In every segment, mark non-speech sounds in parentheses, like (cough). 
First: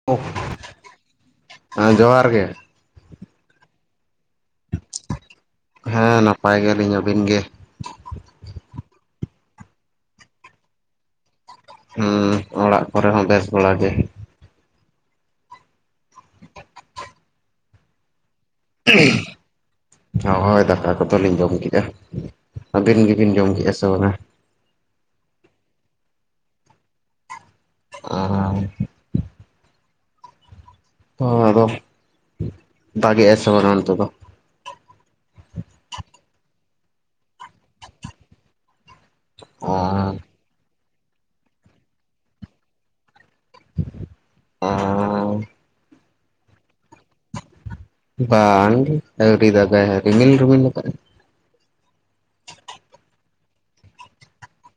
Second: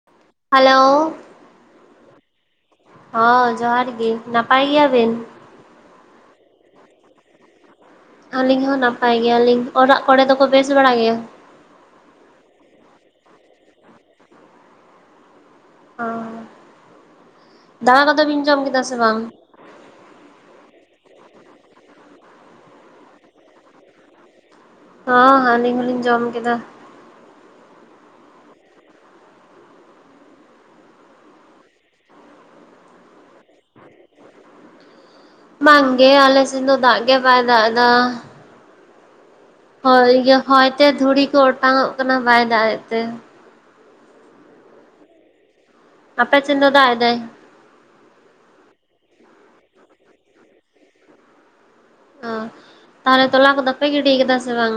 (unintelligible) Hello ᱦᱮᱸ ᱡᱚᱦᱟᱨ ᱜᱮ ᱦᱚᱸ ᱡᱚᱦᱟᱨ ᱜᱮ ᱱᱟᱯᱟᱭ ᱜᱮᱭᱟᱵᱤᱱ ᱦᱮᱸ ᱱᱟᱯᱟᱭ ᱜᱮᱭᱟᱞᱤᱧ ᱟᱹᱵᱤᱱ ᱜᱮ ᱟᱹᱞᱤᱧ ᱦᱚᱸ ᱱᱟᱯᱟᱭ ᱜᱮᱭᱟᱞᱤᱧ ᱾ ᱚᱲᱟᱜ ᱠᱚᱨᱮ ᱫᱚᱠᱚ ᱵᱮᱥ ᱵᱟᱲᱟ ᱜᱮᱭᱟ? ᱦᱩᱸ ᱚᱲᱟᱜ ᱠᱚᱨᱮ ᱦᱚᱸ ᱵᱮᱥ ᱵᱟᱲᱟ ᱜᱮ ᱾ ᱚ ᱫᱟᱠᱟ ᱠᱚᱫᱚ ᱵᱤᱱ ᱡᱚᱢ ᱠᱮᱫᱟ ᱥᱮ ᱵᱟᱝ? ᱦᱳᱭ ᱫᱟᱠᱟ ᱠᱚᱫᱚᱞᱤᱧ ᱡᱚᱢ ᱠᱮᱫᱼᱟ ᱾ ᱟᱹᱵᱤᱱ ᱜᱮᱵᱤᱱ ᱡᱚᱢ ᱠᱮᱫᱼᱟ ᱥᱮ ᱵᱟᱝᱟ? ᱦᱚᱸ ᱟᱹᱞᱤᱧ ᱦᱚᱸᱞᱤᱧ ᱡᱚᱢ ᱠᱮᱫᱟ᱾ ᱟ ᱚ ᱟᱫᱚ ᱫᱟᱜᱽ ᱜᱮ ᱟᱭ ᱥᱮ ᱵᱟᱝ ᱚᱱᱛᱮ ᱫᱚ? ᱵᱟᱝ ᱜᱮ ᱟᱞᱮᱥᱮᱱ ᱫᱚ ᱫᱟᱜ ᱜᱮ ᱵᱟᱭ ᱫᱟᱜ ᱫᱟ᱾ ᱚ ᱦᱳᱭ ᱤᱭᱟᱹ ᱦᱚᱭᱛᱮ ᱫᱷᱩᱲᱤ ᱠᱚ ᱚᱴᱟᱝ ᱚᱜ ᱠᱟᱱᱟ ᱵᱟᱭ ᱫᱟᱜ ᱮᱜ ᱛᱮ᱾ ᱚᱸ ᱟᱯᱮ ᱪᱮᱱ ᱫᱚ ᱫᱟᱜ ᱮᱫᱟᱭ? ᱵᱟᱝ ᱜᱮ ᱟᱹᱣᱨᱤ ᱫᱟᱜᱟᱭ ᱦᱟᱸᱜ ᱨᱤᱢᱤᱞ ᱨᱤᱢᱤᱞ ᱞᱟᱠᱟ ᱟᱭ᱾ ᱚ ᱛᱟᱦᱞᱮ ᱛᱚᱞᱟ ᱠᱚᱫᱚ ᱯᱮ ᱜᱤᱰᱤᱭ ᱠᱟᱫᱟ ᱥᱮ ᱵᱟᱝ?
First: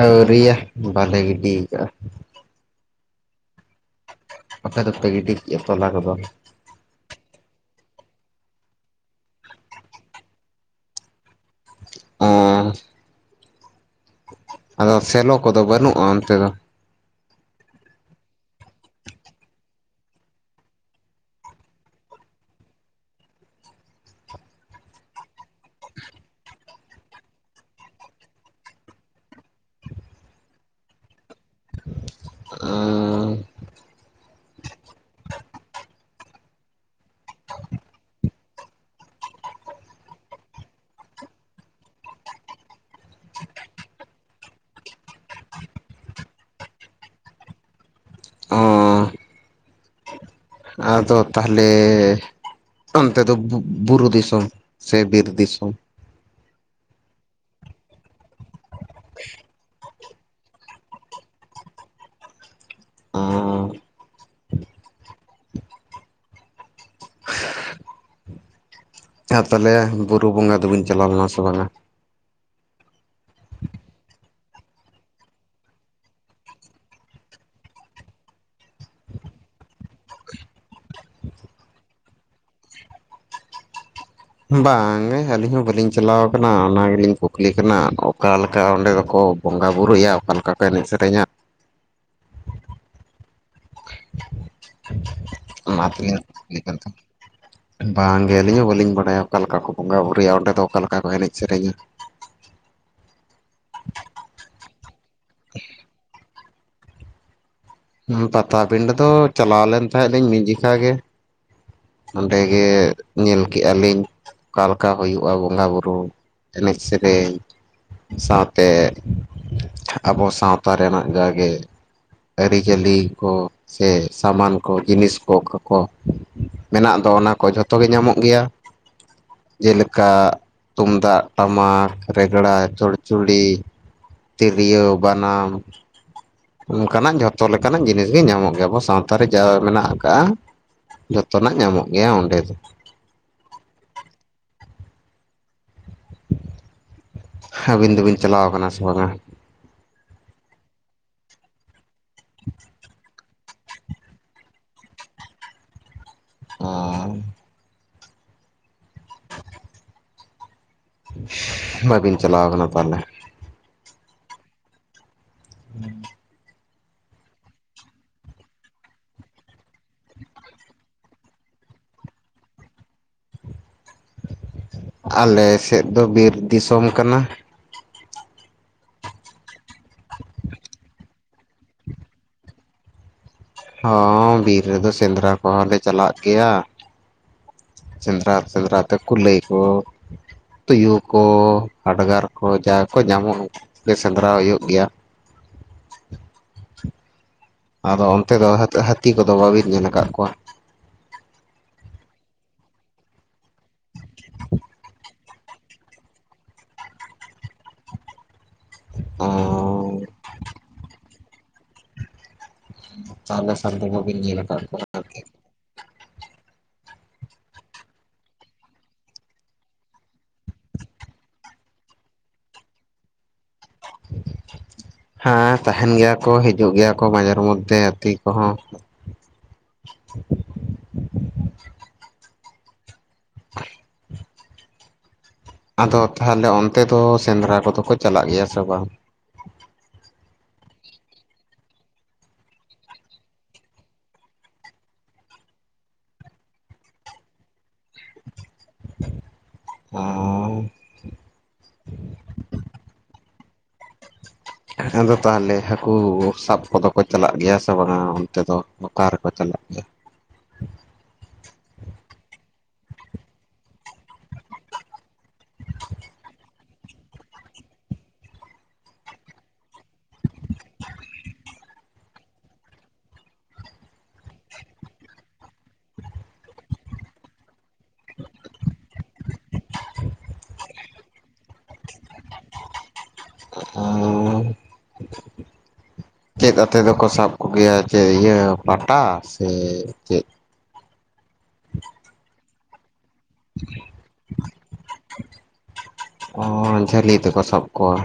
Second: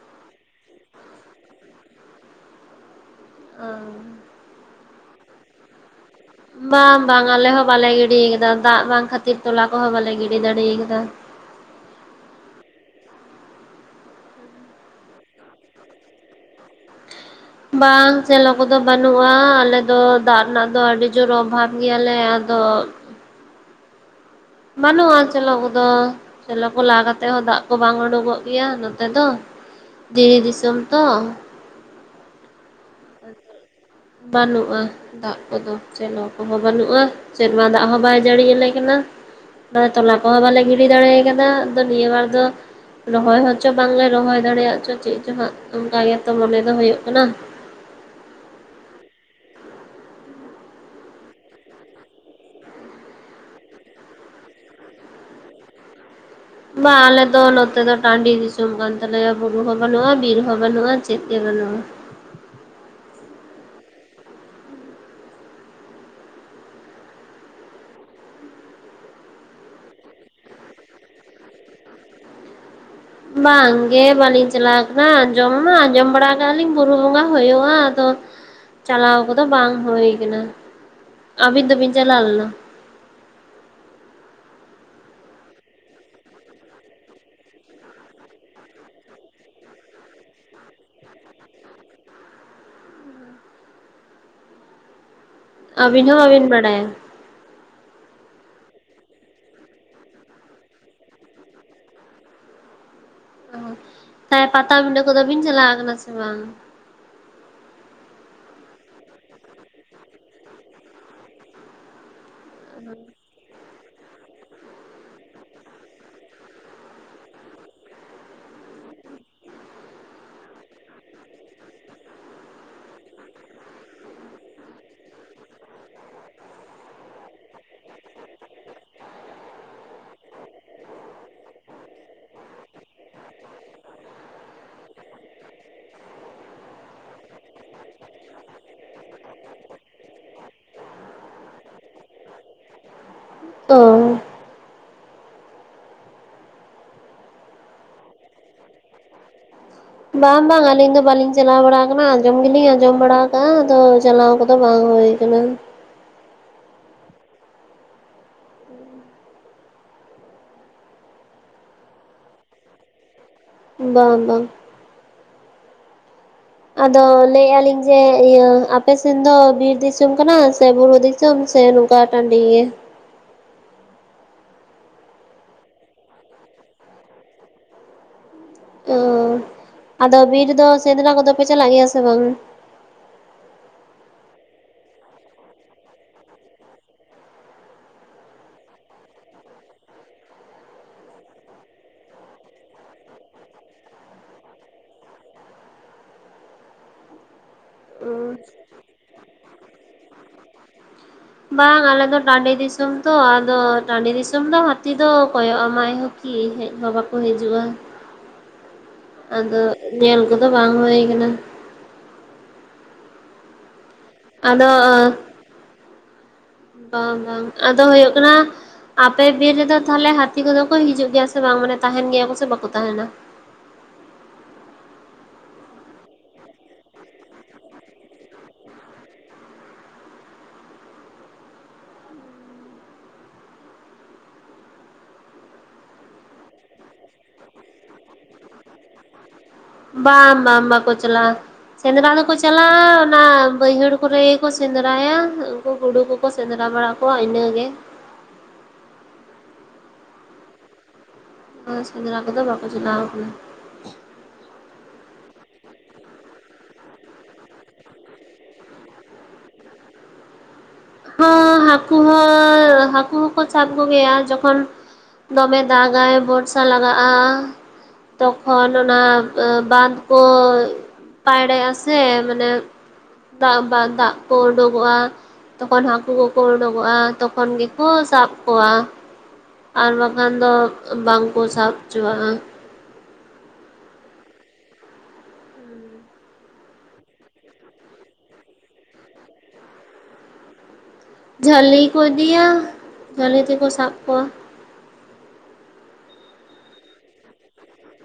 ᱟᱹᱣᱨᱤᱭᱟ ᱵᱟᱞᱮ ᱜᱤᱰᱤᱭᱠᱟᱜ-ᱟ᱾ ᱟᱸ ᱟᱯᱮ ᱫᱚᱯᱮ ᱜᱤᱰᱤ ᱠᱮᱜ-ᱟ ᱛᱚᱞᱟ ᱠᱚᱫᱚ? ᱵᱟᱢ ᱵᱟᱝ ᱟᱞᱮ ᱦᱚᱸ ᱵᱟᱞᱮ ᱜᱤᱰᱤᱭ ᱠᱟᱫᱟ ᱫᱟᱜ ᱵᱟᱝ ᱠᱷᱟᱹᱛᱤᱨ ᱛᱚᱞᱟ ᱠᱚᱦᱚᱸ ᱵᱟᱞᱮ ᱜᱤᱰᱤ ᱫᱟᱹᱲᱤᱭ ᱠᱟᱫᱟ᱾ ᱚᱸ ᱟᱫᱚ ᱥᱮᱞᱚ ᱠᱚᱫᱚ ᱵᱟᱹᱱᱩᱜ-ᱟ ᱚᱱᱛᱮ ᱫᱚ? ᱵᱟᱝ ᱪᱮᱞᱚ ᱠᱚᱫᱚ ᱵᱟᱹᱱᱩᱜ-ᱟ ᱟᱞᱮ ᱫᱚ ᱫᱟᱜ ᱨᱮᱱᱟᱜ ᱫᱚ ᱟᱹᱰᱤ ᱡᱳᱨ ᱚᱵᱷᱟᱵ ᱜᱮᱭᱟᱞᱮ ᱟᱫᱚ ᱵᱟᱹᱱᱩᱜ-ᱟ ᱪᱮᱞᱚ ᱠᱚᱫᱚ᱾ ᱪᱮᱞᱚ ᱠᱚ ᱞᱟ ᱠᱟᱛᱮ ᱦᱚᱸ ᱫᱟᱜ ᱠᱚ ᱵᱟᱝ ᱩᱰᱩᱠᱚᱜ ᱜᱮᱭᱟ ᱱᱚᱛᱮ ᱫᱚ᱾ ᱫᱤᱨᱤ ᱫᱤᱥᱚᱢ ᱛᱚ, ᱵᱟᱹᱱᱩᱜ-ᱟ᱾ ᱫᱟᱜ ᱠᱚᱫᱚ ᱪᱮᱞᱚ ᱠᱚᱦᱚᱸ ᱵᱟᱹᱱᱩᱜ-ᱟ ᱥᱮᱨᱢᱟ ᱫᱟᱜ ᱦᱚᱸ ᱵᱟᱭ ᱡᱟᱹᱲᱤ ᱭᱟᱞᱮ ᱠᱟᱱᱟ᱾ ᱫᱚ ᱛᱚᱞᱟ ᱠᱚᱦᱚᱸ ᱵᱟᱞᱮ ᱜᱤᱰᱤ ᱫᱟᱲᱮᱭ ᱠᱟᱫᱟ ᱟᱫᱚ ᱱᱤᱭᱟᱹ ᱵᱟᱨ ᱫᱚ᱾ ᱨᱚᱦᱚᱭ ᱦᱚᱸᱪᱚ ᱵᱟᱝᱞᱮ ᱨᱚᱦᱚᱭ ᱫᱟᱲᱮᱭᱟᱜ ᱪᱚ ᱪᱮᱫ ᱪᱚ ᱦᱟᱸᱜ ᱚᱱᱠᱟ ᱜᱮᱛᱚ ᱢᱚᱱᱮ ᱫᱚ ᱦᱳᱭᱳᱜ ᱠᱟᱱᱟ᱾ ᱚ ᱟᱫᱚ ᱛᱟᱦᱞᱮ ᱚᱱᱛᱮ ᱫᱚ ᱵᱩᱨᱩ ᱫᱤᱥᱚᱢ ᱥᱮ ᱵᱤᱨ ᱫᱤᱥᱚᱢ? ᱵᱟ ᱟᱞᱮ ᱫᱚ ᱱᱚᱛᱮ ᱫᱚ ᱴᱟᱺᱰᱤ ᱫᱤᱥᱚᱢ ᱠᱟᱱ ᱛᱟᱞᱮᱭᱟ ᱵᱩᱨᱩ ᱦᱚᱸ ᱵᱟᱹᱱᱩᱜ-ᱟ ᱵᱤᱨ ᱦᱚᱸ ᱵᱟᱹᱱᱩᱜ-ᱟ ᱪᱮᱫ ᱜᱮ ᱵᱟᱹᱱᱩᱜ-ᱟ᱾ ᱚᱸ ᱟᱨ ᱛᱟᱞᱦᱮ ᱵᱩᱨᱩ ᱵᱚᱸᱜᱟ ᱫᱚ ᱵᱤᱱ ᱪᱟᱞᱟᱣ ᱞᱮᱱᱟ ᱥᱮ ᱵᱟᱝᱟ? ᱵᱟᱝᱜᱮ ᱵᱟᱹᱞᱤᱧ ᱪᱟᱞᱟᱣ ᱠᱟᱱᱟ ᱟᱸᱡᱚᱢ ᱢᱟ ᱟᱸᱡᱚᱢ ᱵᱟᱲᱟ ᱠᱟᱜ-ᱟ ᱞᱤᱧ ᱵᱩᱨᱩ ᱵᱚᱸᱜᱟ ᱦᱩᱭᱩᱜ-ᱟ ᱟᱫᱚ ᱪᱟᱞᱟᱣ ᱠᱚᱫᱚ ᱵᱟᱝ ᱦᱩᱭ ᱠᱟᱱᱟ᱾ᱟᱹᱵᱤᱱ ᱫᱚᱵᱤᱱ ᱪᱟᱞᱟᱣ ᱞᱮᱱᱟ? ᱵᱟᱝ ᱜᱮ ᱟᱹᱞᱤᱧ ᱦᱚᱸ ᱵᱟᱹᱞᱤᱧ ᱪᱟᱞᱟᱣ ᱠᱟᱱᱟ ᱚᱱᱟ ᱜᱮᱞᱤᱧ ᱠᱩᱠᱞᱤ ᱠᱟᱱᱟ ᱚᱠᱟᱞᱮᱠᱟ ᱚᱸᱰᱮ ᱫᱚᱠᱚ ᱵᱚᱸᱜᱟ ᱵᱩᱨᱩᱭᱟ ᱚᱠᱟ ᱞᱮᱠᱟ ᱠᱚ ᱮᱱᱮᱡ ᱥᱮᱨᱮᱧᱟ? (unintelligible) ᱟᱹᱵᱤᱱ ᱦᱚᱸ ᱵᱟᱹᱵᱤᱱ ᱠᱩᱠᱞᱤ ᱠᱟᱱ ᱵᱟᱰᱟᱭᱟ? ᱵᱟᱝᱜᱮ ᱟᱹᱞᱤᱧ ᱦᱚᱸ ᱵᱟᱹᱞᱤᱧ ᱵᱟᱰᱟᱭᱟ᱾ᱚᱠᱟ ᱞᱮᱠᱟ ᱠᱚ ᱵᱚᱸᱜᱟ ᱵᱩᱨᱩᱭᱟ ᱚᱸᱰᱮ ᱫᱚ ᱚᱠᱟ ᱞᱮᱠᱟ ᱠᱚ ᱮᱱᱮᱡ ᱥᱮᱨᱮᱧᱟ᱾ ᱚ ᱛᱷᱟᱞᱮ ᱯᱟᱛᱟᱵᱤᱰᱟᱹ ᱠᱚᱫᱚ ᱵᱤᱱ ᱪᱟᱞᱟᱣ ᱠᱟᱱᱟ ᱥᱮ ᱵᱟᱝ? ᱦᱩᱢ ᱯᱟᱛᱟᱵᱤᱱᱰᱟᱹ ᱫᱚ ᱪᱟᱞᱟᱣ ᱞᱮᱱ ᱛᱟᱦᱮᱸᱜ ᱞᱤᱧ ᱢᱤᱫ ᱡᱩᱠᱷᱟ ᱜᱮ᱾ ᱚᱸᱰᱮ ᱜᱮ ᱧᱮᱞ ᱠᱮᱜ-ᱟ ᱞᱤᱧ᱾ ᱚᱠᱟ ᱞᱮᱠᱟ ᱦᱚᱭᱩᱜ-ᱟ ᱵᱚᱸᱜᱟ ᱵᱩᱨᱩ ᱮᱱᱮᱡ ᱥᱮᱨᱮᱧ, ᱥᱟᱶᱛᱮ ᱟᱵᱚ ᱥᱟᱶᱛᱟ ᱨᱮᱱᱟᱜ ᱡᱟᱸᱜᱮ, ᱟᱹᱨᱤᱪᱟᱹᱞᱤ ᱠᱚ ᱥᱮ ᱥᱟᱢᱟᱱ ᱠᱚ ᱡᱤᱱᱤᱥ ᱠᱚ ᱠᱟ ᱠᱚ, ᱢᱮᱱᱟᱜ ᱫᱚ ᱚᱱᱟ ᱠᱚ ᱡᱷᱚᱛᱚ ᱜᱮ ᱧᱟᱢᱚᱜ ᱜᱮᱭᱟ᱾ ᱡᱮᱞᱮᱠᱟ ᱛᱩᱢᱫᱟᱜ, ᱴᱟᱢᱟᱠ, ᱨᱮᱜᱽᱲᱟ, ᱪᱚᱲᱪᱚᱲᱤ, ᱛᱤᱨᱭᱟᱹᱣ, ᱵᱟᱱᱟᱢ, ᱚᱱᱠᱟᱱᱟᱜ ᱡᱷᱚᱛᱚ ᱞᱮᱠᱟᱱᱟᱜ ᱡᱤᱱᱤᱥ ᱜᱮ ᱧᱟᱢᱚᱜ ᱜᱮᱭᱟ ᱟᱵᱚ ᱥᱟᱶᱛᱟ ᱨᱮ ᱡᱟ ᱢᱮᱱᱟᱜ ᱠᱟᱜ-ᱟ᱾ ᱡᱚᱛᱚᱱᱟᱜ ᱧᱟᱢᱚᱜ ᱜᱮᱭᱟ ᱚᱸᱰᱮ ᱫᱚ ᱾ ᱚ ᱟᱹᱵᱤᱱ ᱫᱚᱵᱤᱱ ᱪᱟᱞᱟᱣ ᱠᱟᱱᱟ ᱥᱮ ᱵᱟᱝᱼᱟ? ᱵᱟᱝ ᱵᱟᱝ ᱟᱹᱞᱤᱧ ᱫᱚ ᱵᱟᱞᱤᱧ ᱪᱟᱞᱟᱣ ᱵᱟᱲᱟ ᱟᱠᱟᱱᱟ ᱟᱸᱡᱚᱢ ᱜᱮᱞᱤᱧ ᱟᱸᱡᱚᱢ ᱵᱟᱲᱟ ᱟᱠᱟᱟᱜᱼᱟ ᱟᱫᱚ ᱪᱟᱞᱟᱣ ᱠᱟᱛᱮ ᱵᱟᱝ ᱦᱩᱭ ᱠᱟᱱᱟ᱾ ᱚᱸ ᱵᱟᱵᱤᱱ ᱪᱟᱞᱟᱣ ᱠᱟᱱᱟ ᱛᱟᱦᱞᱮ᱾ ᱵᱟᱝ ᱵᱟᱝ ᱦᱮᱸ ᱟᱫᱚ ᱞᱟᱹᱭᱮᱫᱼᱟ ᱞᱤᱧ ᱡᱮ ᱤᱭᱟᱹ ᱟᱯᱮ ᱥᱮᱱ ᱫᱚ ᱵᱤᱨ ᱫᱤᱥᱚᱢ ᱠᱟᱱᱟ ᱥᱮ ᱵᱩᱨᱩ ᱫᱤᱥᱚᱢ ᱥᱮ? ᱠᱟᱴᱰᱤ ᱜᱮ ᱟᱞᱮ ᱥᱮᱫ ᱫᱚ ᱵᱤᱨ ᱫᱤᱥᱚᱢ ᱠᱟᱱᱟ᱾ ᱚᱻ ᱟᱫᱚ ᱵᱤᱨ ᱫᱚ ᱥᱮᱸᱫᱽᱨᱟ ᱠᱚᱫᱚ ᱯᱮ ᱪᱟᱞᱟᱜ ᱜᱮᱭᱟ ᱥᱮ ᱵᱟᱝ? ᱦᱚᱸ ᱵᱤᱨ ᱨᱮᱫᱚ ᱥᱮᱸᱫᱽᱨᱟ ᱠᱚᱦᱚᱸ ᱞᱮ ᱪᱟᱞᱟᱜ ᱜᱮᱭᱟ᱾ ᱥᱮᱸᱫᱽᱨᱟ ᱥᱮᱸᱫᱽᱨᱟ ᱛᱮ ᱠᱩᱞᱟᱹᱭ ᱠᱚ ᱛᱳᱭᱳ ᱠᱚ ᱦᱟᱰᱜᱟᱨ ᱠᱚ ᱡᱟᱦᱟᱸ ᱠᱚ ᱧᱟᱢᱚᱜ ᱜᱮ ᱥᱮᱸᱫᱽᱨᱟ ᱦᱩᱭᱩᱜ ᱜᱮᱭᱟ᱾ ᱟᱫᱚ ᱚᱱᱛᱮ ᱫᱚ ᱦᱟᱹᱛᱤ ᱠᱚᱫᱚ ᱵᱟᱹᱵᱤᱱ ᱧᱮᱞ ᱟᱠᱟᱫ ᱠᱚᱣᱟ? ᱵᱟᱝ ᱟᱞᱮᱫᱚ ᱴᱟᱺᱰᱤ ᱫᱤᱥᱚᱢ ᱛᱚ ᱟᱫᱚ ᱴᱟᱺᱰᱤ ᱫᱤᱥᱚᱢ ᱫᱚ ᱦᱟᱹᱛᱤ ᱫᱚ᱾ ᱠᱚᱭᱚᱜᱼᱟᱢᱟᱭ ᱠᱤ ᱦᱮᱡ ᱦᱚ ᱵᱟᱠᱚ ᱦᱤᱡᱩᱜᱼᱟ ᱚᱻ ᱟᱫᱚ ᱧᱮᱞ ᱠᱚᱫᱚ ᱵᱟᱝ ᱦᱩᱭ ᱟᱠᱟᱱᱟ᱾ ᱛᱟᱞᱦᱮ ᱠᱷᱟᱱ ᱫᱚ ᱠᱚᱵᱤᱱ ᱧᱮᱞ ᱠᱟᱫ ᱟᱫᱚ ᱠᱚᱣᱟ᱾ ᱟᱨᱠᱤ ᱵᱟᱝ ᱵᱟᱝ ᱟᱫᱚ ᱦᱩᱭᱩᱜ ᱠᱟᱱᱟ ᱟᱯᱮ ᱵᱤᱨ ᱨᱮᱫᱚ ᱛᱟᱦᱚᱞᱮ ᱦᱟᱹᱛᱤ ᱠᱚᱫᱚ ᱠᱚ ᱦᱤᱡᱩᱜ ᱜᱮᱭᱟ ᱥᱮ ᱵᱟᱝ ᱢᱟᱱᱮ ᱛᱟᱦᱮᱱ ᱜᱮᱭᱟ ᱠᱚ ᱥᱮ ᱵᱟᱠᱚ ᱛᱟᱦᱮᱱᱟ? ᱦᱮᱸ ᱛᱟᱦᱮᱱ ᱜᱮᱭᱟ ᱠᱚ ᱦᱤᱡᱩᱜ ᱜᱮᱭᱟ ᱠᱚ ᱢᱟᱡᱷᱮᱨ ᱢᱚᱫᱽᱫᱷᱮ ᱦᱟᱛᱤ ᱠᱚᱦᱚᱸ (inaudible) (inaudible) ᱟᱫᱚ ᱛᱟᱦᱚᱞᱮ ᱚᱱᱛᱮ ᱫᱚ ᱥᱮᱸᱫᱽᱨᱟ ᱠᱚᱫᱚ ᱠᱚ ᱪᱟᱞᱟᱜ ᱜᱮᱭᱟ ᱥᱮ ᱵᱟᱝ? ᱵᱟᱝ ᱵᱟᱝ ᱵᱟᱠᱚ ᱪᱟᱞᱟᱜᱼᱟ᱾ ᱥᱮᱸᱫᱽᱨᱟ ᱫᱚᱠᱚ ᱪᱟᱞᱟᱜᱼᱟ ᱚᱱᱟ ᱵᱟᱹᱭᱦᱟᱹᱲ ᱠᱚᱨᱮ ᱜᱮ ᱠᱚ ᱥᱮᱸᱫᱽᱨᱟᱭᱟ ᱩᱱᱠᱞ ᱜᱩᱰᱩ ᱠᱚᱠᱚ ᱥᱮᱸᱫᱽᱨᱟ ᱵᱟᱲᱟ ᱠᱚᱣᱟ ᱤᱱᱟᱹᱜᱮ ᱦ ᱥᱮᱸᱫᱽᱨᱟ ᱠᱚᱫᱚ ᱵᱟᱠᱚ ᱪᱟᱞᱟᱣ ᱠᱟᱱᱟ ᱟᱫᱚ ᱛᱟᱦᱚᱞᱮ ᱦᱟᱹᱠᱩ ᱥᱟᱵ ᱠᱚᱫᱚ ᱠᱚ ᱪᱟᱞᱟᱜ ᱜᱮᱭᱟ ᱥᱮ ᱵᱟᱝᱟ ᱚᱱᱛᱮ ᱫᱚ ᱚᱠᱟ ᱨᱮᱠᱚ ᱪᱟᱞᱟᱜ ᱜᱮᱭᱟ? ᱦᱟᱹᱠᱩ ᱦᱚᱸ ᱦᱟᱹᱠᱩ ᱦᱚᱸᱠᱚ ᱥᱟᱵ ᱠᱚᱜᱮᱭᱟ ᱡᱚᱠᱷᱚᱱ ᱫᱚᱢᱮ ᱫᱟᱜᱟᱭ ᱵᱚᱨᱥᱟ ᱞᱟᱜᱟᱜᱼᱟ᱾ ᱛᱚᱠᱷᱚᱱ ᱚᱱᱟ ᱵᱟᱸᱫᱷ ᱠᱚ ᱯᱟᱭᱨᱟᱜᱼᱟ ᱥᱮ ᱥᱮ ᱢᱟᱱᱮ ᱫᱟᱜ ᱵᱟᱝ ᱫᱟᱜ ᱠᱚ ᱚᱰᱠᱚᱜᱼᱟ᱾ ᱛᱚᱠᱷᱚᱱ ᱦᱟᱹᱠᱩ ᱠᱚᱠᱚ ᱩᱰᱩᱠᱚᱜᱼᱟ ᱛᱚᱠᱷᱚᱱ ᱜᱮᱠᱚ ᱥᱟᱵ ᱠᱚᱣᱟ ᱟᱨ ᱵᱟᱠᱷᱟᱱ ᱫᱚ ᱵᱟᱝ ᱠᱚ ᱥᱟᱵ ᱚᱪᱚᱣᱟᱜᱼᱟ ᱚ ᱦᱩᱸ ᱪᱮᱫ ᱟᱛᱮᱫ ᱫᱚᱠᱚ ᱥᱟᱵ ᱠᱚᱜᱮᱭᱟ ᱪᱮᱫ ᱤᱭᱟᱹ ᱯᱟᱴᱟ ᱥᱮ ᱪᱮᱫ? ᱡᱷᱟᱹᱞᱤ ᱠᱚ ᱤᱫᱤᱭᱟ ᱡᱷᱟᱹᱞᱤ ᱛᱮᱠᱚ ᱥᱟᱵ ᱠᱚᱣᱟ᱾ ᱚ ᱡᱷᱟᱹᱞᱤ ᱛᱮᱠᱚ ᱥᱟᱵ ᱠᱚᱣᱟ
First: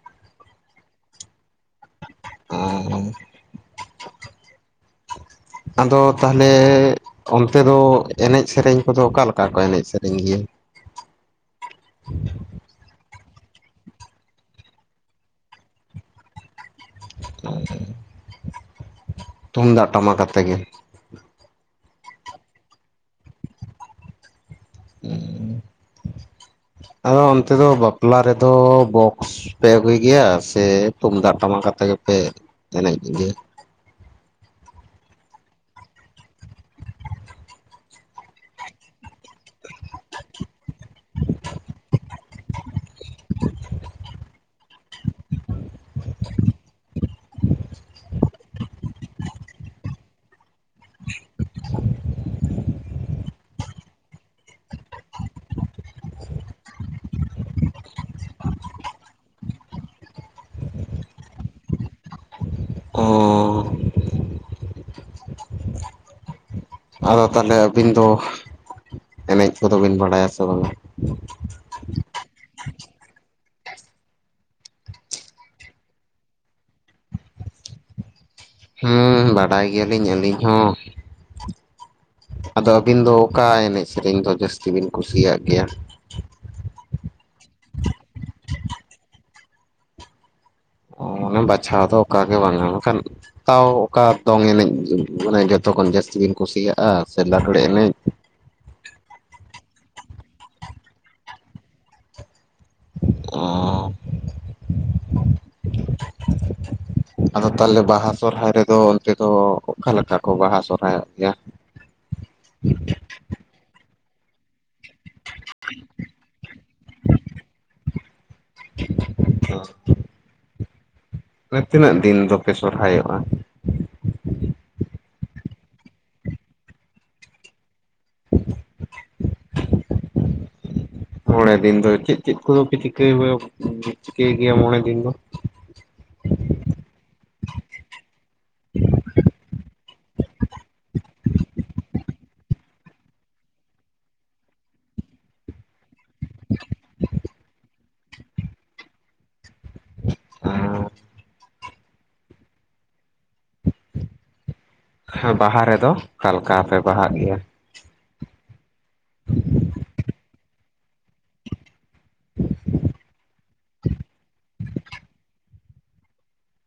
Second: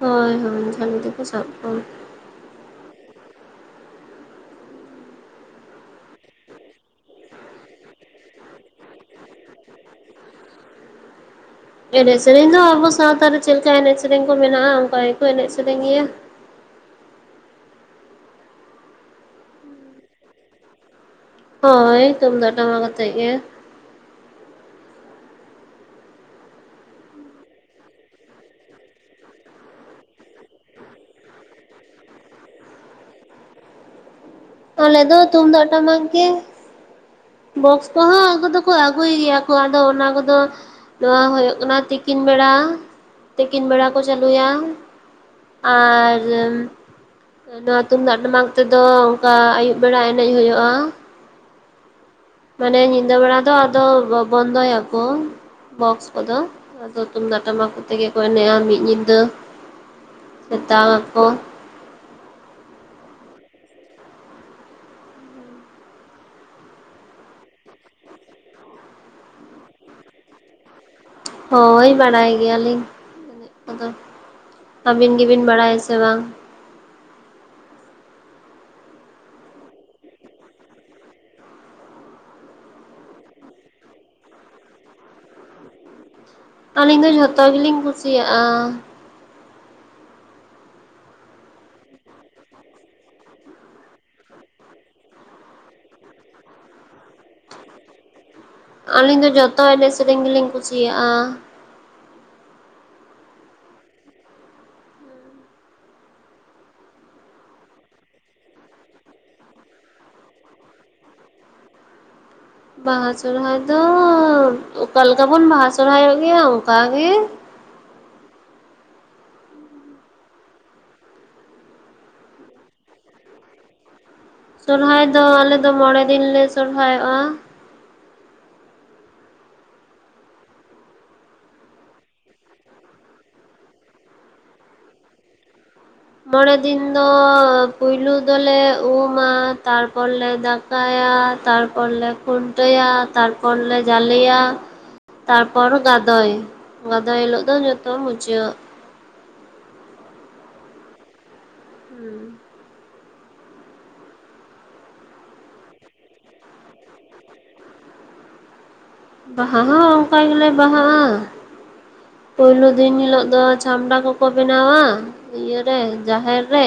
ᱦᱳᱭ ᱦᱳᱭ ᱡᱷᱟᱞᱤ ᱛᱮᱠᱚ ᱥᱟᱵ ᱠᱚᱣᱟ᱾ ᱟᱨ (inaudible) (inaudible) ᱟᱫᱚ ᱛᱟᱦᱚᱞᱮ ᱚᱱᱛᱮ ᱫᱚ ᱮᱱᱮᱡ ᱥᱮᱨᱮᱧ ᱠᱚᱫᱚ ᱚᱠᱟ ᱞᱮᱠᱟ ᱠᱚ ᱮᱱᱮᱡ ᱥᱮᱨᱮᱧ ᱜᱮᱭᱟ? ᱮᱱᱮᱡ ᱥᱮᱨᱮᱧ ᱫᱚ ᱟᱵᱚ ᱥᱟᱶᱛᱟ ᱨᱮ ᱪᱮᱫ ᱞᱮᱠᱟ ᱮᱱᱮᱡ ᱥᱮᱨᱮᱧ ᱠᱚ ᱢᱮᱱᱟᱜᱼᱟ ᱚᱱᱠᱟ ᱜᱮᱠᱚ ᱮᱱᱮᱡ ᱥᱮᱨᱮᱧ ᱜᱮᱭᱟ ᱾ (inaudible) ᱛᱩᱢᱫᱟᱜ ᱴᱟᱢᱟᱠ ᱟᱛᱮ ᱜᱮ? ᱦᱳᱭ ᱛᱩᱢᱫᱟᱜ ᱴᱟᱢᱟᱠ ᱟᱛᱮ ᱜᱮ ᱾ (inaudible) ᱟᱫᱚ ᱚᱱᱛᱮ ᱫᱚ ᱵᱟᱯᱞᱟ ᱨᱮᱫᱚ ᱵᱚᱠᱥ ᱯᱮ ᱟᱹᱜᱩᱭ ᱜᱮᱭᱟ ᱥᱮ ᱛᱩᱢᱫᱟᱜ ᱴᱟᱢᱟᱠ ᱟᱛᱮ ᱜᱮᱯᱮ ᱮᱱᱮᱡ ᱜᱮᱭᱟ? ᱟᱞᱮ ᱫᱚ ᱛᱩᱢᱫᱟᱜ ᱴᱟᱢᱟᱠ ᱜᱮ ᱾ ᱵᱚᱠᱥ ᱠᱚᱦᱚᱸ ᱟᱹᱜᱩ ᱫᱚᱠᱚ ᱟᱹᱜᱩᱭ ᱜᱮᱭᱟ ᱠᱚ ᱟᱫᱚ ᱚᱱᱟ ᱠᱚᱫᱚ ᱱᱚᱣᱟ ᱦᱩᱭᱩᱜ ᱠᱟᱱᱟ ᱛᱤᱠᱤᱱ ᱵᱮᱲᱟ, ᱛᱤᱠᱤᱱ ᱵᱮᱲᱟ ᱠᱚ ᱪᱟᱹᱞᱩᱭᱟ ᱾ ᱟᱨ ᱱᱚᱣᱟ ᱛᱩᱢᱫᱟᱜ ᱴᱟᱢᱟᱠ ᱛᱮᱫᱚ ᱚᱱᱠᱟ ᱟᱹᱭᱩᱵ ᱵᱮᱲᱟ ᱮᱱᱮᱡ ᱦᱩᱭᱩᱜᱼᱟ ᱾ (inaudible) ᱢᱟᱱᱮ ᱧᱤᱫᱟᱹ ᱵᱮᱲᱟ ᱫᱚ ᱟᱫᱚ ᱵᱚᱱᱫᱚᱭᱟᱠᱚ ᱾ ᱵᱚᱠᱥ ᱠᱚᱫᱚ, ᱟᱫᱚ ᱛᱩᱢᱫᱟᱜ ᱴᱟᱢᱟᱠ ᱛᱮᱜᱮ ᱠᱚ ᱮᱱᱮᱡᱼᱟ ᱢᱤᱫ ᱧᱤᱫᱟᱹ ᱥᱮᱛᱟᱜ ᱟᱠᱚ ᱾ ᱚᱻ ᱾ ᱟᱫᱚ ᱛᱟᱦᱚᱞᱮ ᱟᱹᱵᱤᱱ ᱫᱚ ᱮᱱᱮᱡ ᱠᱚᱫᱚ ᱵᱤᱱ ᱵᱟᱲᱟᱭᱟ ᱥᱮ ᱵᱟᱝᱟ? ᱦᱳᱭ ᱵᱟᱲᱟᱭ ᱜᱮᱭᱟᱞᱤᱧ ᱮᱱᱮᱡ ᱠᱚᱫᱚ ᱾ ᱟᱹᱵᱤᱱ ᱜᱮᱵᱤᱱ ᱵᱟᱲᱟᱭᱟ ᱥᱮ ᱵᱟᱝ? ᱦᱩᱸ ᱵᱟᱰᱟᱭ ᱜᱮᱭᱟᱞᱤᱧ ᱟᱹᱞᱤᱧ ᱦᱚᱸ ᱾ ᱟᱫᱚ ᱟᱹᱵᱤᱱ ᱫᱚ ᱚᱠᱟ ᱮᱱᱮᱡ ᱥᱮᱨᱮᱧ ᱫᱚ ᱡᱟᱹᱥᱛᱤ ᱵᱤᱱ ᱠᱩᱥᱤᱭᱟᱜ ᱜᱮᱭᱟ? ᱟᱹᱞᱤᱧ ᱫᱚ ᱡᱷᱚᱛᱚ ᱜᱮᱞᱤᱧ ᱠᱩᱥᱤᱭᱟᱜᱼᱟ ᱾ ᱢᱟᱱᱮ ᱵᱟᱪᱷᱟᱣ ᱫᱚ ᱚᱠᱟ ᱜᱮ ᱵᱟᱝᱟ, ᱢᱮᱱᱠᱷᱟᱱ ᱛᱟᱣ ᱚᱠᱟ ᱫᱚᱝ ᱮᱱᱮᱡ ᱢᱟᱱᱮ ᱡᱚᱛᱚ ᱠᱷᱚᱱ ᱡᱟᱹᱥᱛᱤ ᱵᱤᱱ ᱠᱩᱥᱤᱭᱟᱜᱼᱟ ᱥᱮ ᱞᱟᱜᱽᱲᱮ ᱮᱱᱮᱡ? ᱟᱹᱞᱤᱧ ᱫᱚ ᱡᱚᱛᱚ ᱮᱱᱮᱡ ᱥᱮᱨᱮᱧ ᱜᱮᱞᱤᱧ ᱠᱩᱥᱤᱭᱟᱜᱼᱟ ᱾ ᱚᱻ ᱾ (inaudible) ᱟᱫᱚ ᱛᱟᱦᱚᱞᱮ ᱵᱟᱦᱟ ᱥᱚᱨᱦᱟᱭ ᱨᱮᱫᱚ ᱚᱱᱛᱮ ᱫᱚ ᱚᱠᱟᱮᱠᱟ ᱠᱚ ᱵᱟᱦᱟ ᱥᱚᱨᱚᱦᱟᱭᱚᱜ ᱜᱮᱭᱟ? ᱵᱟᱦᱟ ᱥᱚᱨᱦᱟᱭ ᱫᱚ ᱚᱠᱟ ᱞᱮᱠᱟ ᱵᱚᱱ ᱵᱟᱦᱟ ᱥᱚᱨᱦᱟᱭᱚᱜ ᱜᱮᱭᱟ ᱚᱱᱠᱟ ᱜᱮ ᱾ ᱚ ᱾ ᱢᱟᱱᱮ ᱛᱤᱱᱟᱹᱜ ᱫᱤᱱ ᱫᱚᱯᱮ ᱥᱚᱨᱦᱟᱭᱚᱜᱼᱟ? ᱥᱚᱨᱦᱟᱭ ᱫᱚ ᱟᱞᱮ ᱫᱚ ᱢᱚᱲᱮ ᱫᱤᱱ ᱞᱮ ᱥᱦᱟᱭᱚᱜᱼᱟ ᱾ (inaudible) ᱢᱚᱲᱮ ᱫᱤᱱ ᱫᱚ ᱪᱮᱫ ᱪᱮᱫ ᱠᱚᱫᱚ ᱯᱮ ᱪᱤᱠᱟᱹᱭ ᱪᱤᱠᱟᱹᱭ ᱜᱮᱭᱟ ᱢᱚᱲᱮ ᱫᱤᱱ ᱫᱚ? ᱢᱚᱲᱮ ᱫᱤᱱ ᱫᱚ ᱯᱩᱭᱞᱩ ᱫᱚᱞᱮ ᱩᱢᱼᱟ, ᱛᱟᱨᱯᱚᱨ ᱞᱮ ᱫᱟᱠᱼᱼ ᱠᱟᱭᱟ, ᱛᱟᱨᱯᱚᱨ ᱞᱮ ᱠᱷᱩᱱᱴᱟᱹᱭᱟ, ᱛᱟᱨᱯᱚᱨ ᱞᱮ ᱡᱟᱞᱮᱭᱟ ᱾ ᱛᱟᱨᱯᱚᱨ ᱜᱟᱫᱚᱭ, ᱜᱟᱫᱚᱭ ᱦᱤᱞᱳᱜ ᱫᱚ ᱡᱚᱛᱚ ᱢᱩᱪᱟᱹᱫ ᱾ (inaudible) ᱟᱸ ᱦᱩᱸ ᱾ ᱦᱮᱸ ᱵᱟᱦᱟ ᱨᱮᱫᱚ ᱚᱠᱟᱞᱮᱠᱟ ᱯᱮ ᱵᱟᱦᱟᱜ ᱜᱮᱭᱟ? ᱵᱟᱦᱟ ᱦᱚᱸ ᱚᱱᱠᱟ ᱜᱮᱞᱮ ᱵᱟᱦᱟᱜᱼᱟ ᱾ ᱯᱳᱭᱞᱳ ᱫᱤᱱ ᱦᱤᱞᱚᱜ ᱫᱚ ᱪᱷᱟᱢᱲᱟ ᱠᱚᱠᱚ ᱵᱮᱱᱟᱣᱟ ᱾ ᱤᱭᱟᱹ ᱨᱮ ᱡᱟᱦᱮᱨ ᱨᱮ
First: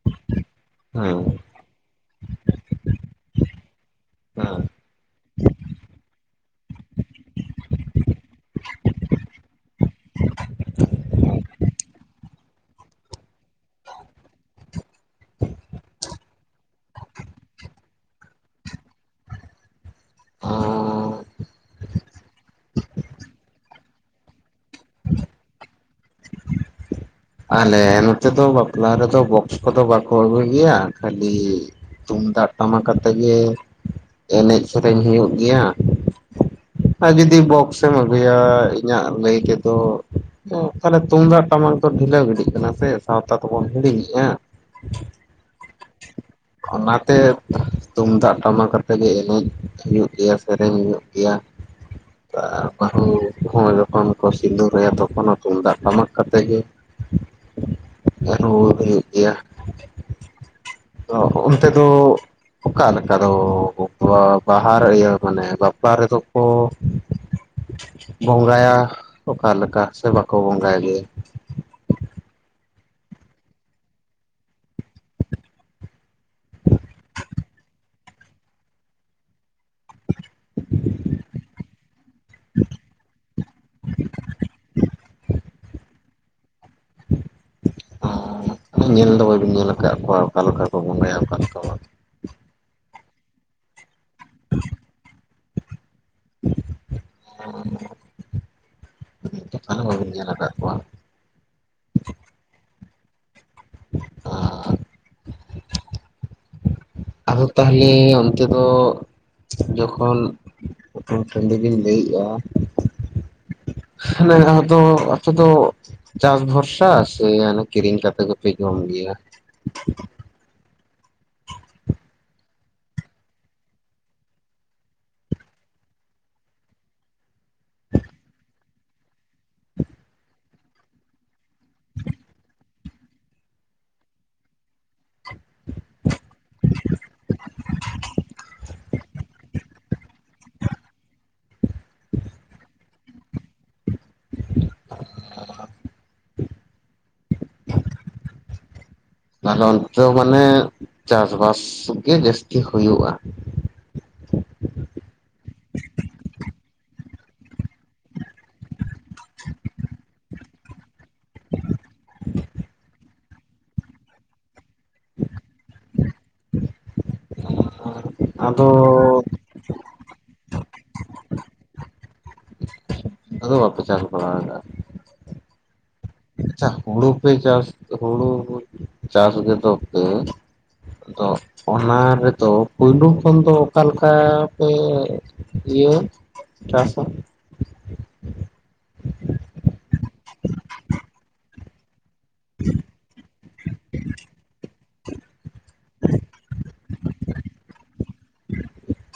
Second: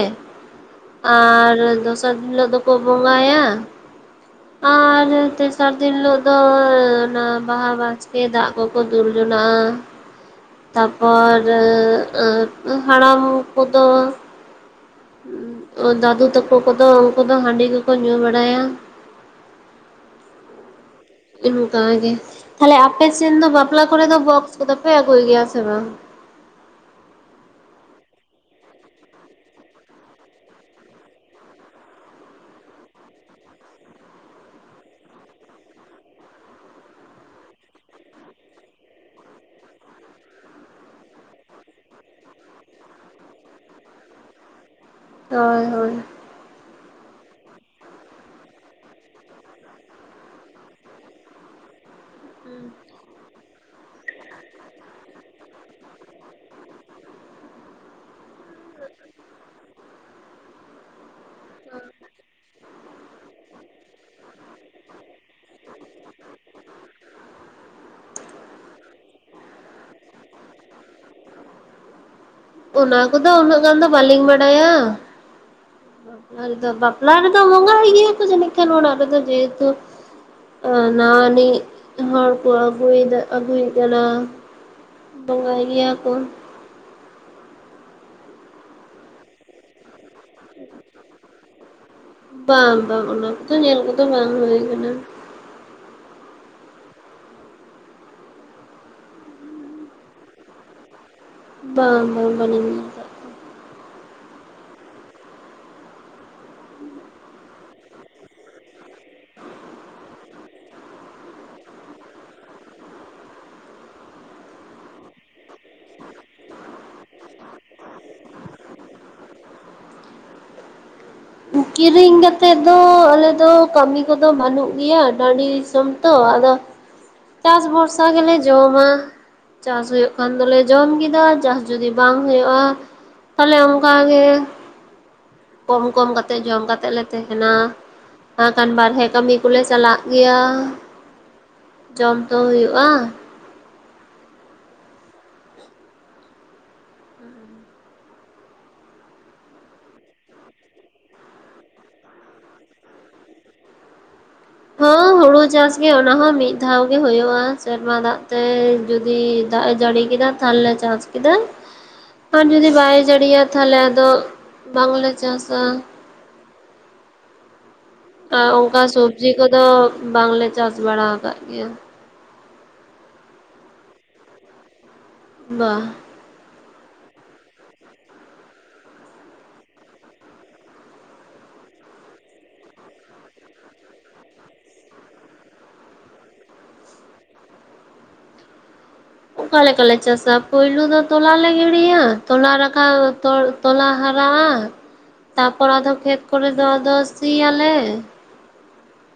ᱦᱮᱸ ᱟᱨ ᱫᱚᱥᱟᱨ ᱫᱤᱱ ᱦᱤᱞᱳᱜ ᱫᱚᱠᱚ ᱵᱚᱸᱜᱟᱭᱟ ᱦᱮᱸ ᱟᱨ ᱛᱮᱥᱟᱨ ᱫᱤᱱ ᱦᱤᱞᱳᱜ ᱫᱚ ᱚᱱᱟ ᱵᱟᱦᱟ ᱵᱟᱥᱠᱮ ᱫᱟᱜ ᱠᱚ ᱠᱚ ᱫᱩᱞ ᱡᱚᱱᱟᱜᱼᱟ ᱛᱟᱯᱚᱨ ᱮᱻ ᱮ ᱦᱟᱲᱟᱢ ᱠᱚᱫᱚ ᱫᱟᱹᱫᱩ ᱛᱟᱠᱚ ᱠᱚᱫᱚ ᱩᱱᱠᱩ ᱫᱚ ᱦᱟᱺᱰᱤ ᱠᱚᱠᱚ ᱧᱩ ᱵᱟᱲᱟᱭᱟ ᱚᱸᱻ ᱚᱱᱠᱟ ᱜᱮ ᱛᱟᱦᱚᱞᱮ ᱟᱯᱮ ᱥᱮᱱ ᱫᱚ ᱵᱟᱯᱞᱟ ᱠᱚᱨᱮᱫ ᱫᱚ ᱵᱚᱠᱥ ᱠᱚᱫᱚᱯᱮ ᱟᱹᱜᱩᱭ ᱜᱮᱭᱟ ᱥᱮ ᱵᱟᱝ? ᱟᱞᱮ ᱱᱚᱛᱮ ᱫᱚ ᱵᱟᱯᱞᱟ ᱨᱮᱫᱚ ᱵᱚᱠᱥ ᱠᱚᱫᱚ ᱵᱟᱠᱚ ᱟᱹᱜᱩᱭ ᱜᱮᱭᱟ ᱠᱷᱟᱹᱞᱤᱻ ᱛᱩᱢᱫᱟᱜ ᱴᱟᱢᱟᱠ ᱟᱛᱮ ᱜᱮ ᱮᱱᱮᱡ ᱥᱮᱨᱮᱧ ᱦᱩᱭᱩᱜ ᱜᱮᱭᱟ ᱟᱨ ᱡᱩᱚᱫᱤ ᱵᱚᱠᱥ ᱮᱢ ᱟᱹᱜᱩᱭᱟ ᱤᱧᱟᱹᱜ ᱞᱟᱹᱭ ᱛᱮᱫᱚ ᱛᱚ ᱛᱟᱞᱦᱮ ᱛᱩᱢᱫᱟᱜ ᱴᱟᱢᱟᱠ ᱫᱚ ᱰᱷᱤᱞᱟᱹᱣ ᱜᱤᱰᱤᱜ ᱠᱟᱱᱟ ᱥᱮ ᱥᱟᱶᱛᱟ ᱛᱮᱵᱚᱱ ᱦᱤᱲᱤᱧᱮᱜ-ᱟ᱾ ᱦᱳᱭ ᱦᱳᱭ ᱚᱱᱟᱛᱮ ᱛᱩᱢᱫᱟᱜ ᱴᱟᱢᱟᱠ ᱠᱟᱛᱮᱜ ᱜᱮ ᱮᱱᱮᱡ ᱦᱩᱭᱩᱜ ᱜᱮᱭᱟ ᱥᱮᱨᱮᱧ ᱦᱩᱭᱩᱜ ᱜᱮᱭᱟ᱾ ᱟᱨ ᱵᱟᱦᱩ (unintelligible) ᱡᱚᱠᱷᱚᱱ ᱠᱚ ᱥᱤᱸᱫᱩᱨ ᱟᱭᱟ ᱛᱚᱠᱷᱚᱱ ᱦᱚᱸ ᱛᱩᱢᱫᱟᱜ ᱴᱟᱢᱟᱠ ᱠᱟᱛᱮᱫ ᱜᱮ ᱨᱩ ᱦᱩᱭᱩᱜ ᱜᱮᱭᱟ ᱛᱚ ᱚᱱᱛᱮ ᱫᱚ ᱚᱠᱟ ᱞᱮᱠᱟ ᱫᱚ ᱵᱟᱦᱟ ᱨᱮ ᱤᱭᱟᱹ ᱢᱟᱱᱮ ᱵᱟᱯᱞᱟ ᱨᱮᱫᱚ ᱚ ᱵᱚᱸᱜᱟᱭᱟ ᱚᱠᱟ ᱞᱮᱠᱟ ᱥᱮ ᱵᱟᱠᱚ ᱵᱚᱸᱜᱟᱭ ᱜᱮᱭᱟ? ᱚᱱᱟ ᱠᱚᱫᱚ ᱩᱱᱟᱹᱜ ᱜᱟᱱ ᱫᱚ ᱵᱟᱹᱞᱤᱧ ᱵᱟᱰᱟᱭᱟ᱾ ᱵᱟᱯᱞᱟ ᱨᱮᱫᱚ ᱵᱟᱯᱞᱟ ᱨᱮᱫᱚ ᱵᱚᱸᱜᱟᱭ ᱜᱮᱭᱟᱠᱚ ᱡᱟᱹᱱᱤᱡ ᱠᱷᱟᱱ ᱚᱲᱟᱜ ᱨᱮᱫᱚ ᱡᱮᱦᱮᱛᱩ ᱱᱟᱣᱟᱱᱤᱡ ᱦᱚᱲ ᱠᱚ ᱟᱹᱜᱩᱭᱮᱫᱟ ᱟᱹᱜᱩᱭᱮ ᱠᱟᱱᱟ᱾ ᱵᱚᱸᱜᱟᱭ ᱜᱮᱭᱟ ᱠᱚ᱾ ᱚ ᱧᱮᱞ ᱫᱚ ᱵᱟᱹᱵᱤᱱ ᱧᱮᱞ ᱟᱠᱟᱫ ᱠᱚᱣᱟ ᱚᱠᱟ ᱞᱮᱠᱟ ᱠᱚ ᱵᱚᱸᱜᱟᱭᱟ ᱚᱠᱟ ᱞᱮᱠᱟ ᱵᱟᱝ ᱵᱟᱝ ᱵᱟᱝ ᱚᱱᱟ ᱠᱚᱫᱚ ᱧᱮᱞ ᱠᱚᱫᱚ ᱵᱟᱝ ᱦᱩᱭ ᱠᱟᱱᱟ᱾ ᱛᱟᱦᱞᱮ ᱵᱟᱹᱵᱤᱱ ᱧᱮᱞ ᱟᱠᱟᱫ ᱠᱚᱣᱟ᱾ ᱵᱟᱝ ᱵᱟᱝ ᱵᱟᱞᱤᱧ (unintelligible) ᱟᱫᱚ ᱛᱟᱞᱦᱮ ᱚᱱᱛᱮ ᱫᱚ ᱡᱚᱠᱷᱚᱱ ᱢᱤᱫᱴᱮᱱ ᱴᱟᱱᱰᱤ ᱜᱤᱧ ᱞᱟᱹᱭᱮᱜ-ᱟ ᱱᱤᱭᱟ ᱫᱷᱟᱣ ᱫᱚ ᱟᱛᱳ ᱫᱚ ᱪᱟᱥ ᱵᱷᱚᱨᱥᱟ ᱥᱮ ᱠᱤᱨᱤᱧ ᱠᱟᱛᱮᱜ ᱜᱮᱯᱮ ᱡᱚᱢ ᱜᱮᱭᱟ ᱠᱤᱨᱤᱧ ᱠᱟᱛᱮᱫ ᱫᱚ ᱟᱞᱮᱫᱚ ᱠᱟᱹᱢᱤ ᱠᱚᱫᱚ ᱵᱟᱹᱱᱩᱜ ᱜᱮᱭᱟ ᱴᱟᱺᱰᱤ ᱫᱤᱥᱚᱢ ᱛᱚ ᱟᱫᱚ ᱪᱟᱥ ᱵᱷᱚᱨᱥᱟ ᱜᱮᱞᱮ ᱡᱚᱢᱟ᱾ ᱪᱟᱥ ᱦᱳᱭᱳᱜ ᱠᱷᱟᱱ ᱫᱚᱞᱮ ᱡᱚᱢ ᱠᱮᱫᱟ ᱪᱟᱥ ᱡᱚᱫᱤ ᱵᱟᱝ ᱦᱳᱭᱳᱜ-ᱟ ᱛᱟᱦᱚᱞᱮ ᱚᱱᱠᱟᱜᱮ ᱠᱚᱢ ᱠᱚᱢ ᱠᱟᱛᱮᱜ ᱡᱚᱢ ᱠᱟᱛᱮᱜ ᱞᱮ ᱛᱟᱦᱮᱸᱱᱟ ᱠᱷᱟᱱ ᱵᱟᱨᱦᱮ ᱠᱟᱹᱢᱤ ᱠᱚᱞᱮ ᱪᱟᱞᱟᱜ ᱜᱮᱭᱟ ᱡᱚᱢ ᱛᱚ ᱦᱩᱭᱩᱜ-ᱟ᱾ ᱟᱫᱚ ᱚᱱᱛᱮ ᱢᱟᱱᱮ ᱪᱟᱥᱵᱟᱥ ᱜᱮ ᱡᱟᱹᱥᱛᱤ ᱦᱩᱭᱩᱜ-ᱟ᱾ ᱦᱚᱸ ᱦᱩᱲᱩ ᱪᱟᱥᱜᱮ ᱚᱱᱟ ᱦᱚᱸ ᱢᱤᱫ ᱫᱷᱟᱣ ᱜᱮ ᱦᱩᱭᱩᱜ-ᱟ ᱥᱮᱨᱢᱟ ᱫᱟᱜ ᱦᱮᱸ ᱡᱩᱫᱤ ᱫᱟᱜ ᱮ ᱡᱟᱹᱲᱤ ᱠᱮᱫᱟ ᱛᱟᱞᱦᱮ ᱪᱟᱥ ᱠᱮᱫᱟ ᱟᱨ ᱡᱩᱫᱤ ᱵᱟᱭ ᱡᱟᱹᱲᱤᱭᱟ ᱛᱟᱞᱦᱮ ᱟᱫᱚ ᱵᱟᱝᱞᱮ ᱪᱟᱥᱟ ᱚ ᱟᱨ ᱚᱱᱠᱟ ᱥᱚᱵᱽᱡᱤ ᱠᱚᱫᱚ ᱵᱟᱝᱞᱮ ᱪᱟᱥ ᱵᱟᱲᱟ ᱟᱠᱟᱫ ᱜᱮᱭᱟ᱾ ᱟᱫᱚ ᱵᱟᱯᱮ ᱪᱟᱥ ᱵᱟᱲᱟ ᱠᱟᱜ-ᱟ? ᱵᱟ ᱾ ᱟᱪᱪᱷᱟ ᱦᱩᱲᱩ ᱯᱮ ᱪᱟᱥ, ᱦᱩᱲᱩ ᱪᱟᱥ ᱜᱮᱫᱚ ᱯᱮ ᱟᱫᱚ ᱚᱱᱟ ᱨᱮᱫᱚ ᱯᱩᱭᱞᱩ ᱠᱷᱚᱱ ᱫᱚ ᱚᱠᱟ ᱞᱮᱠᱟ ᱯᱮ ᱤᱭᱟᱹ ᱪᱟᱥᱟ? ᱚᱠᱟ ᱞᱮᱠᱟ ᱞᱮ ᱪᱟᱥᱟ ᱯᱳᱭᱞᱩ ᱫᱚ ᱛᱚᱞᱟ ᱞᱮ ᱜᱤᱲᱤᱭᱟ᱾ ᱛᱚᱞᱟ ᱨᱟᱠᱟᱵ ᱛᱚᱞ ᱛᱚᱞᱟ ᱦᱟᱨᱟᱜ-ᱟ ᱛᱟᱯᱚᱨ ᱟᱫᱚ ᱠᱷᱮᱛ ᱠᱚᱨᱮ ᱫᱚ ᱟᱫᱚ ᱥᱤ ᱭᱟᱞᱮ᱾ (unintelligible)